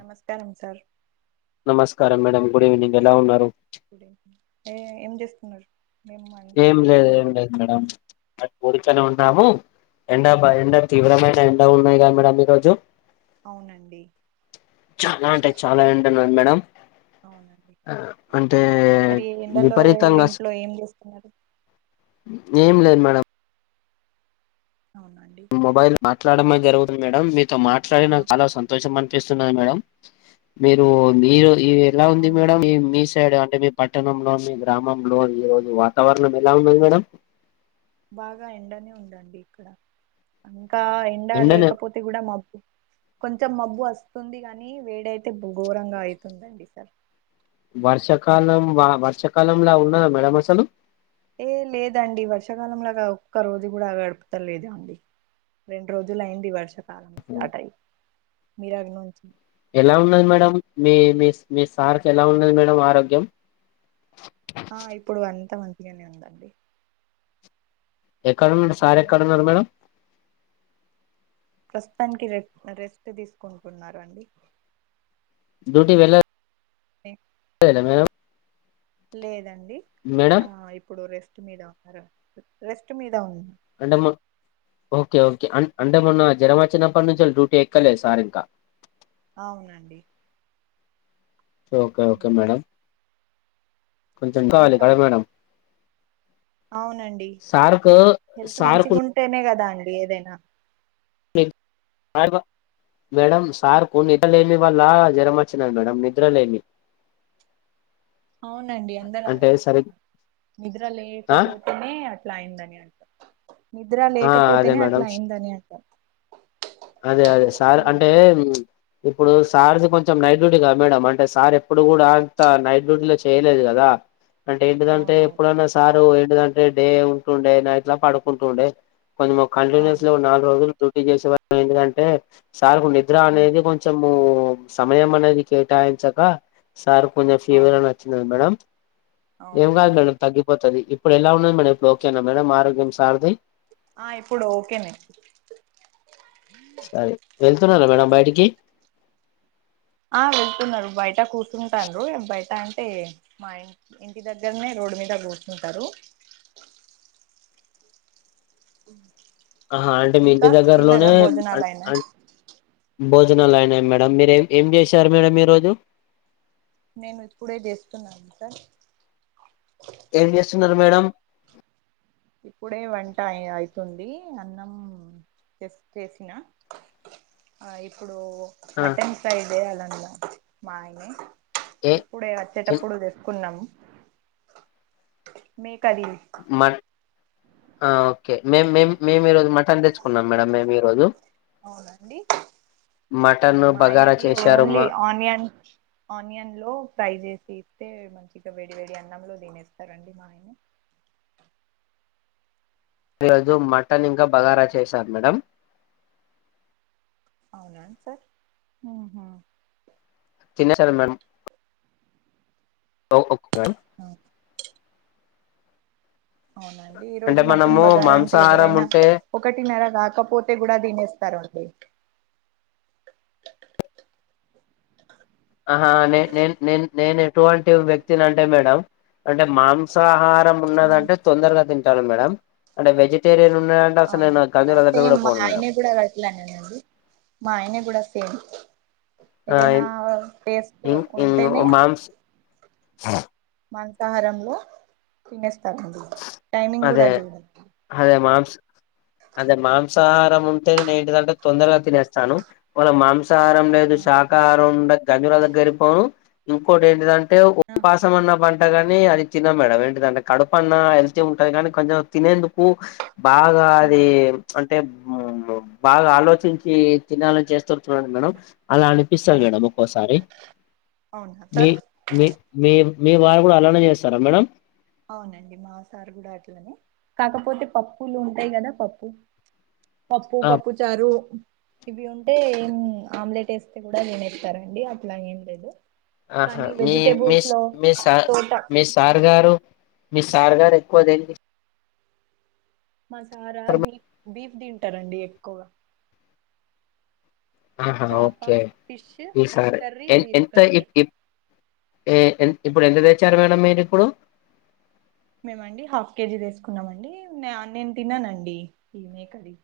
నమస్కారం సార్ స్కారం madam good evening ఎలా ఉన్నారు గుడ్ ఈవినింగ్ ఏ ఏం జేస్తున్నరు ఏం లేదు ఏం లేదు మేడం అ ఉడిక్కెనె ఉన్నాము ఎండ ఆ బా ఎండ తీవ్రమైన ఎండ ఉన్నాయి గదా మేడం ఈ రోజు అవునండి చాలా అంటె చాలా ఏండున్నది మేడం అవునండి ఆ, అంటే మరీ ఎండలో విపరీతంగా అస ఇంట్లో ఏం జేస్తున్నరు [unintelligible] ఏం లేదు మేడం అవునండి ట్లాడమే జరుగుతుంది మేడం, మీతో మాట్లాడి ఆ నాకు చాలా సంతోషం అన్ పిస్తున్నది మేడం మీరూ మీరు ఇవి ఎలా ఉంది మేడం అవునండి ఈ మీ సైడ్ అంట్ అంటే మీ పట్టణంలో, మీ గ్రామంలో ఈ రోజు వాతావరణం ఎలా ఉన్నది మేడం బాగా ఎండనే ఉందండి ఇక్కడ అన్ కా ఎండ ఎండనే లేకపోతే గూడ మబ్బు కొంచెం మబ్బు అస్ స్తుంది గనీ వేడైతే బొ ఘోరంగా అయితుందండి సల్ వర్షాకాలం వాన వర్షాకాలం లా ఉన్నదా మేడం అసలు ఏ లేదండి వర్షాకాలం లాగ ఒక్క రోజు గూడ గడపుతలేదండి, రెండు రోజులయింది వర్షం కాలం స్టార్ట్ అయి మీరగ్ నుంచి ఎలా ఉన్నది మేడం మీ మీ మీ సార్‌కి ఎలా ఉన్నది మేడం ఆరోగ్యం ఆ ఇప్పుడు అంతా మంచిగానే ఉందండి ఎక్కడ ఉన్నాడు సార్ హ్మ్. ఎక్కడ ఉన్నారు మేడం ప్రస్తుతానికి రె రెస్ట్ తీసుకుంటున్నారు అండి డ్యూటీకి వెళ్ళలే [inaudible] మేడం లేదండి మేడం ఆ ఇప్పుడు రెస్ట్ మీద ఉన్నారు రెస్ట్ మీద ఉం అంటే మా ఓకే ఓకే అం అంటే మొన్న జరంమాచ్చినప్పటి నుంచేలి డ్యూటీ ఎక్కలేదు సార్ ఇంకా అవునండి ఓకే ఓకే మేడం కొంచెం కావాలి ఇంకా కదా మేడం అవునండి సార్కు హెల్త్ సార్కు మంచిగుంటేనే కదా అం డి ఏదైనా [unintelligible] మేడం సార్‌కు నిద్రలేమి వల్ల జ్వరం వచ్చినాది మేడం నిద్రలేమి అవునండి అందరు అంటే అదే సరి అంటున్నారు నిద్ర ఆ లేకపోటమే అట్లా అయిందని అంటారు నిద్ర ఆ అదే లేకపోతేనే అట్లా మేడం అయిందని అంటారు అదే అదే సార్ అంటే ఇప్పుడు సార్ది కొంచెం నైట్ డ్యూటీ కదా మేడం అంటే సార్ ఎప్పుడు కూడా అంత నైట్ డ్యూటీలో చేయలేదు కదా అంటే ఏంటిదంటే అవునవును ఎప్పుడనా సారు ఏంటిదంటే డే ఉంటుండే నైట్లా పడుకుంటుండే కొంచెం అవును కంటిన్యూస్లో నాలుగు రోజులు డ్యూటీ చేసేవా ఎందుకంటే సార్కు నిద్ర అనేది కొంచెం ఉమ్మ్ సమయం అనేది కేటాయించక సార్‌కి కొంచెం ఫీవర్ అవును అనెది వచ్చింది మేడం ఏం కాదు అవునండి మేడం తగ్గిపోతది ఇప్పుడు ఎలా ఉన్నది మేడం ఇప్పుడు ఓకేనా మేడం ఆరోగ్యం సార్ది ఆ ఇప్పుడు ఓకే నే సరే వెళ్తున్నారా మేడం బయటికి ఆ వెళ్తున్నారు బయట కూర్చుంటారు బయట అంటే మా ఇం ఇంటి దగ్గరనే రోడు మీద కూర్చుంటారు ఉమ్ ఆహా అంటే మీ ఇంటి దగ్గరలోనే అం భోజనాలు అయినా అం భోజనాలు అయినాయ మేడం మీరు ఏం ఏం చేశారు మేడం ఈరోజు నేను ఇప్పుడే జేస్తున్నాను సార్ ఏం చేస్తున్నారు మేడం ఇప్పుడే వంట అయి అయితుంది అన్నం చేస్ చేసినా ఆ ఇప్పు డు ఆ మటన్ ఫ్రై చేయాలన్న మాఅయనే ఏ ఇప్పుడే వచ్చేటప్పుడు తెసుకున్నాము మీ కలి మట్ ఆ ఓకే మేం మేం మేము ఈరోజు మటన్ తెచ్చుకున్నాం మేడం మేము ఈరోజు అవునండి మటన్ మా బగారా ఆయనకి చేశారు ఓన్లీ మా ఆనియన్ ఆనియన్లో ఫ్రై చేసి అయితే మంచిగా వేడివేడి అన్నంలో తినేస్తారండి మా ఆయన ఈరోజు మటన్ ఇంకా బగారా చేశాం మేడం అవునా సార్ మ్మ్ఉహ్మ్ తినేశారా మేడం ఓఓ అ అవునండి ఈ అంటే రోజు మటన్ మనము బగారా అంటే మాంసాహారం ఎవరైనా ఉంటే ఒకటిన్నర కాకపోతే కూడా తినేస్తారండి ఆహా నే నే నే నేను ఎటువంటి వ్యక్తిని అంటే మేడం అంటే మాంసాహారం ఉమ్ ఉన్నదంటే తొందరగా తింటారు మేడం అంటే వెజిటేరియన్ ఉన్నదంటే అసలు నేను అవునండి అ గంజుల దగ్గర సేమ్ కూడా మా పోను మేడం ఆయన కూడా అట్లనే అండి మా ఆయన కూడా సేమ్ ఆ ఏదైనా టేస్ట్ ఇం ఇం ఉంటేనే మాంస్ మాంసాహారంలో తినేస్తామండి టైమింగ్ కూడా అదే చూడం అదే మాంస్ అదే మాంసాహారం ఉంటే నేను ఏంటిదంటే తొందరగా తినేస్తాను ఒకవేల మాంసా హారం లేదు ఆ శాకాహారం ఉంటే [unintelligible] దగ్గరి పోను ఇంకోటి ఏంటిదంటే అంటే ఉపాసం అన్న పంటగాని అది తిన మేడం ఏంటిదంటే కడుపు పన్నా ఇష్టం ఉంటది కానీ కొంచం తినేందుకు బాగా అది అంటే బాగాలోచించి తినాలని చేస్తరు చూడండి మేడం అలా అనిపిస్తది అవును మేడం ఒక్కోసారి అవునా మీ సార్ మీ మీ వారు కూడా అలానే చేస్తారా మేడం అవునండి మాసారు కూడా అట్లనే కాకపోతే పప్పులు ఉంటాయి కదా పప్పు పప్పు పప్పు చారు ఇవి ఉంటే ఏం ఆమ్లెట్ వేస్తే కూడా తినేస్తారండి అట్లాని ఏం లేదు ఆహా కానీ మీ మీ వెజిటేబుల్స్ లో మీ సార్ తోట మీ సార్ గారు మీ సార్గారు ఎక్కువ దేనిని మసారా తర్మ బీఫ్ బీఫ్ తింటరండి ఎక్కువ ఆహా చాపా ఓకే ఫిష్ ఫిష్ ఈసారి కర్రీ ఎ బీఫ్ ఎంత కర్రీ ఇప్ ఇప్ ఏ ఎ ఇప్పుడు ఎంత తెచ్చారు మేడం మీరు ఇప్పుడు మేమండి హాఫ్ కేజీ తీసుకున్నామండి నేను తిననండి ఈ మేకది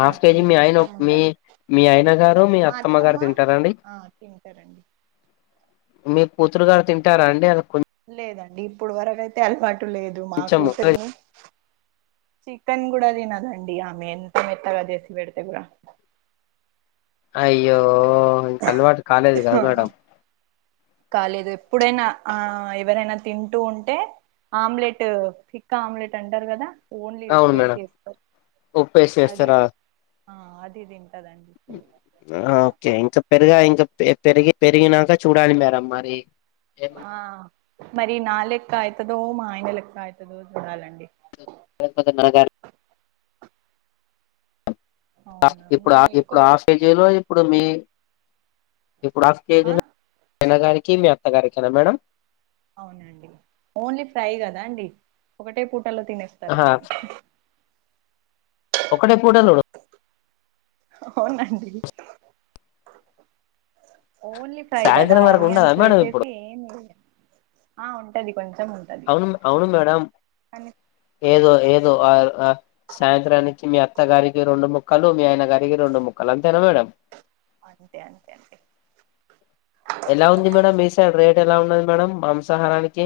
హాఫ్ నాకు కేజీ మీ ఆయన ఒ ఇష్టం మీ ఉండదు మీ ఆయన గారు మీ మా గారు అత్తమ్మ తింటారా అండి ఆ తింటరు అండి మీ కూతురు గారు తింటారా అండి లేదండి ఇప్పుడు వరకయితే అలవాటు లేదు మా కొంచెము కూతురిని చికెన్ కూడా తినదండి ఆమె ఎంత మెత్తగా చేసిపెడితే కూడా అయ్యో ఇంక అలవాటు కాలేదు కద మేడం కాలేదు ఎప్పుడైనా ఆ ఎవరైనా తింటూ ఉంటే ఆమ్లెట్ థిక్ ఆమ్లెట్ అంటారు కదా ఓన్లీ అవును ఉప్పేసి మేడం వేస్తారు ఉప్పు వేసి అది చేస్తరా ఆ అది తింట ఓకే ఇంకా పెరుగా ఇంకా పెరిగి పెరిగినాక చూడాలి మేడమ్ మరి ఏమంటారు ఆ మరి నాలెక్క అవుతదో మా ఆయన లెక్క అవుతుదో చూడాలండి [unintelligible] అవును ఇప్పుడు నేను ఎక్కువ ఇప్పుడా హాఫ్ తింటాను కదా కేజీలో ఇప్పుడు మీ ఇప్పుడు హాఫ్ ఆ కేజీలో ఆయనగారికి మీ అత్తగారికేనా మేడం అవునండి ఓన్లీ ఫ్రై కదా అండి ఒకటే పు ఆహా ఒకటె పూటల అవునండి ఓన్లీ ఫ్రై కదా సాయంత్రం వరకు ఉండదా ఆనియన్స్ మేడం ఇప్పుడు వేసేసి ఏమి ఆ ఉంటది కొంచెం ఉంటది అవును అవును మేడం కానీ ఏదో ఏదో ఆ సాయంత్రానికి మీ అత్తగారికి రెండు ముక్కలు మీ ఆయన గారికి రెండు ముక్కలు అంతేనా మేడం అంతె అంతె ఎలా ఉంది మేడం మీ సైడ్ రేట్ ఎలా ఉన్నది మేడం మాంసాహారానికి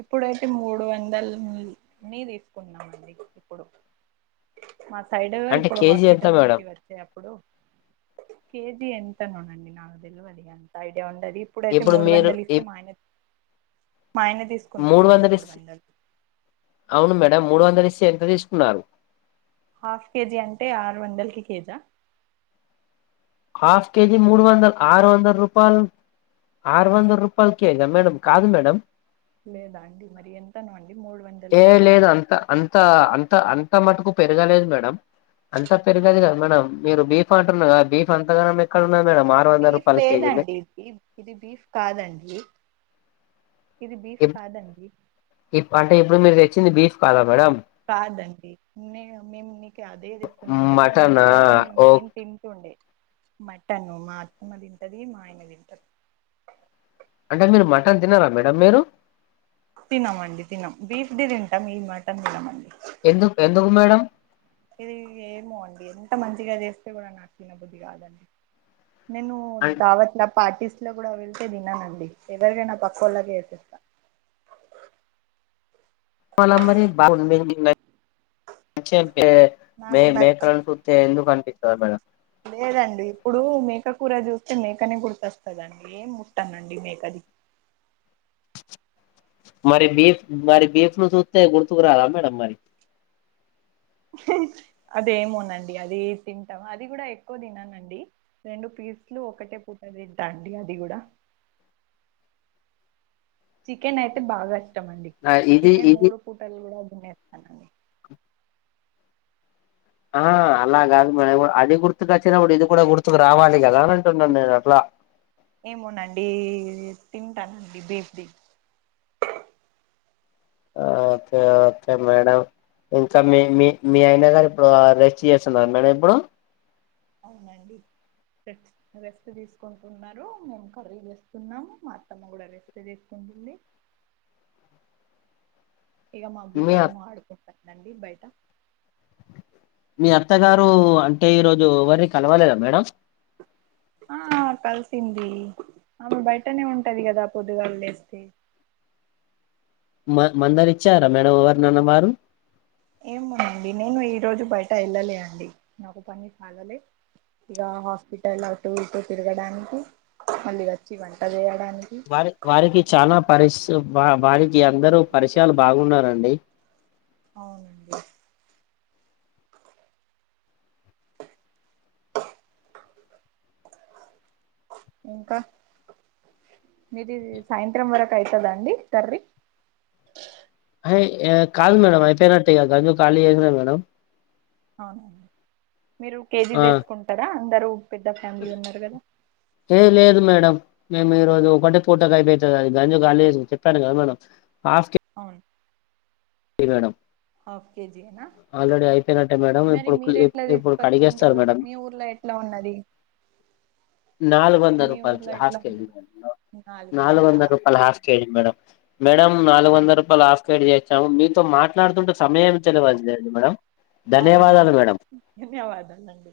ఇప్పుడైతే మూడు వందల ని తీసుకున్నామండి ఇప్పుడు [inaudible] మా సైడ్ అంటే ఇప్పుడు కేజీ ఎంత హాస్పిటల్ మేడం నుంచి వచ్చే అప్పుడు కేజీ ఎం ఎంత నోండి నాకు తెలివది అంత ఐడియా ఇప్పుడుయితే ఇప్పుడు మూడు మీరు వందలు ఇస్తే ఇప్ మా ఆయన తీస్త మూడు వందలు ఇస్ అవును మేడం మూడు వందలు ఇస్తే ఎంత తీసుకున్నారు హఫ్ కేజీ అంటే ఆరు వందలకి కేజా హాఫ్ కేజీ మూడు వందలు ఆరు వందల రూపాయలు ఆరు వందల రూపాయలకి కేజా మేడం కాదు మేడం లేదా అండి మరి ఎంతనో అండి మూడు వంద ఏ లేదు అంత అంత అంత అంత మటుకు పెరగలేదు మేడం అంతా పెరిగదు గదా మేడం మీరు బీఫ్ అంటున్న ఆ బీఫ్ అంతగనం ఎక్కడ ఉన్నది మేడం ఆరు వందల బీఫ్ రూపాయల కేజీనే లేదండి ఇది ఇది బీఫ్ కాదండి ఇది బీఫ్ ఇప్- కాదండి ఇప్- అంటే ఇప్పుడు మీరు తెచ్చింది బీఫ్ గాదా మేడమ్ కాదండి నే మేము నిక్ అదే చెప్తున్నాం గదా బీఫ మటనా అయితే ఓ నేను తింటుండే మటన్ మా అత్తమ తింటది మా ఆయన తింటడు అంటే మీరు మటన్ తినరా మేడమ్ మీరు తినమ అండి తినం బీఫ్ ది తింటాం ఈ మటన్ది తినమండి ఎందు ఎందుకు మేడం ఇది ఏమో అండి ఎంత మంచిగా చేస్తే గూడా నాకు తిన బుద్ధి కాదండి నేను దావట్లా పాటిస్త ఇంట్లో గూడా వెళ్తే తిననండి ఎవరికైనా పక్కో ళ్ళకి ఎపిస్తా మళ మరి మీకు నచ్ మే నాకు మేకలను చూస్తే ఎందుకు అనిపిస్తాది మేడం లేదు లేదండి ఇప్పుడు మేక కూర చూస్తే మేకనే గుర్తొస్తదండి ఏం ముట్టనండి మేకది [inaudible] మరి బీఫ్ మరి బీఫ్ ను చూస్తే గుర్తుకు రాదా మేడం మరి అదేమోనండి అది తింటాం అది గూడా ఎక్కువ తిననండి రెండు పిస్ పిస్లు ఒకటే పూట తింటా అండి అది గూడా చికెన్ అయితే బాగా ఇష్టం అండి ఆ, ఇది చికెన్ ఇది మూడు పూటలు గూడా తినేస్తా ఆ అలా గాదు మేడం అది గుర్తుకు వచ్చినప్పుడు ఇది గూడా గుర్తుకు రావాలి గదా ఏమోనండి తింటానండి బీఫ్ ది ఓకే ఓకే మేడం ఇంకా మీ మీ మీ ఆయన గారు ఇప్పుడు రెస్ట్ చేస్తున్నారు మేడం ఇప్పుడు అవునండి రెస్ట్ తీసుకుంటున్నారు మేము కర్రీ చేస్తున్నాము మా అత్తమ్మ గూడా రెస్ట్ తీసుకుంట ఉంది ఇగ మా బిడ్డ మీ అ ఏమో ఆడుకుంటందండి బయట మీ అత్తగారు అంటే ఈరోజు ఎవరి కలవలేదా మేడం ఆ కలిసింది ఆమె బయటనే ఉంటది కదా పొద్దుగాళ్లేస్తే మ మందరిచ్చారా మేడం ఎవరు నాన్న వారు ఏమనండి నేను ఈ రోజు బయట వెళ్ళలే అండి నాకు పని కాగలే ఇక హాస్పిటల్ అటుూ ఇటుూ తిరగడానికి మళ్ళీ వచ్చి వంట చేయడాన్ వారి వారికి చాలా పరిస్ వారికి అందరుూ పరిచయాలు బాగున్నారండి అవునండి ఇంకా మీది సాయంత్రం వరకు అయితద అండి కరీ అయి కాల్ మేడ అఐపోనాట్ట కాళ ఏనా మేడమ్ అవున మీరు కేజీ ఆ తీసుకుంటరా అందరుూ పెద్ద ఫ్యామిలీ ఉన్నరు కదా ఏ లేదు మేడం మేము ఈ రోజు ఒకటే పూటకు అయిపోతుంది అది గంజు క చెప్పాను కదా మేడం ఉమ్ ఇవేడం ఆల్రెడీ అయిపోయినట్టే మేడం మరి ఇప్పుడు మీరు ఎట్లా ఇప్పుడు తీసుకొచ్చిండ్రు కడిగేస్తారు మేడం మీ ఊర్లో ఎట్లా ఉన్నది నాలుగొందలు మీ రూపాయల్ ఊర్లో హాఫ్ ఎట్లా కేజీ ఉన్నది మే నాలుగు వంద రూపాయల్ హాఫ్ కేజి మేడ మేడం నాలుగు వందల అవును రూపాయలు హఫ్ గైడ్ చేసాము మీతో మాట్లాడుతుంటే సమయం తెలువట్లే మేడం అవునా ధన్యవాదాలు మేడం ధన్యవాదాలాండి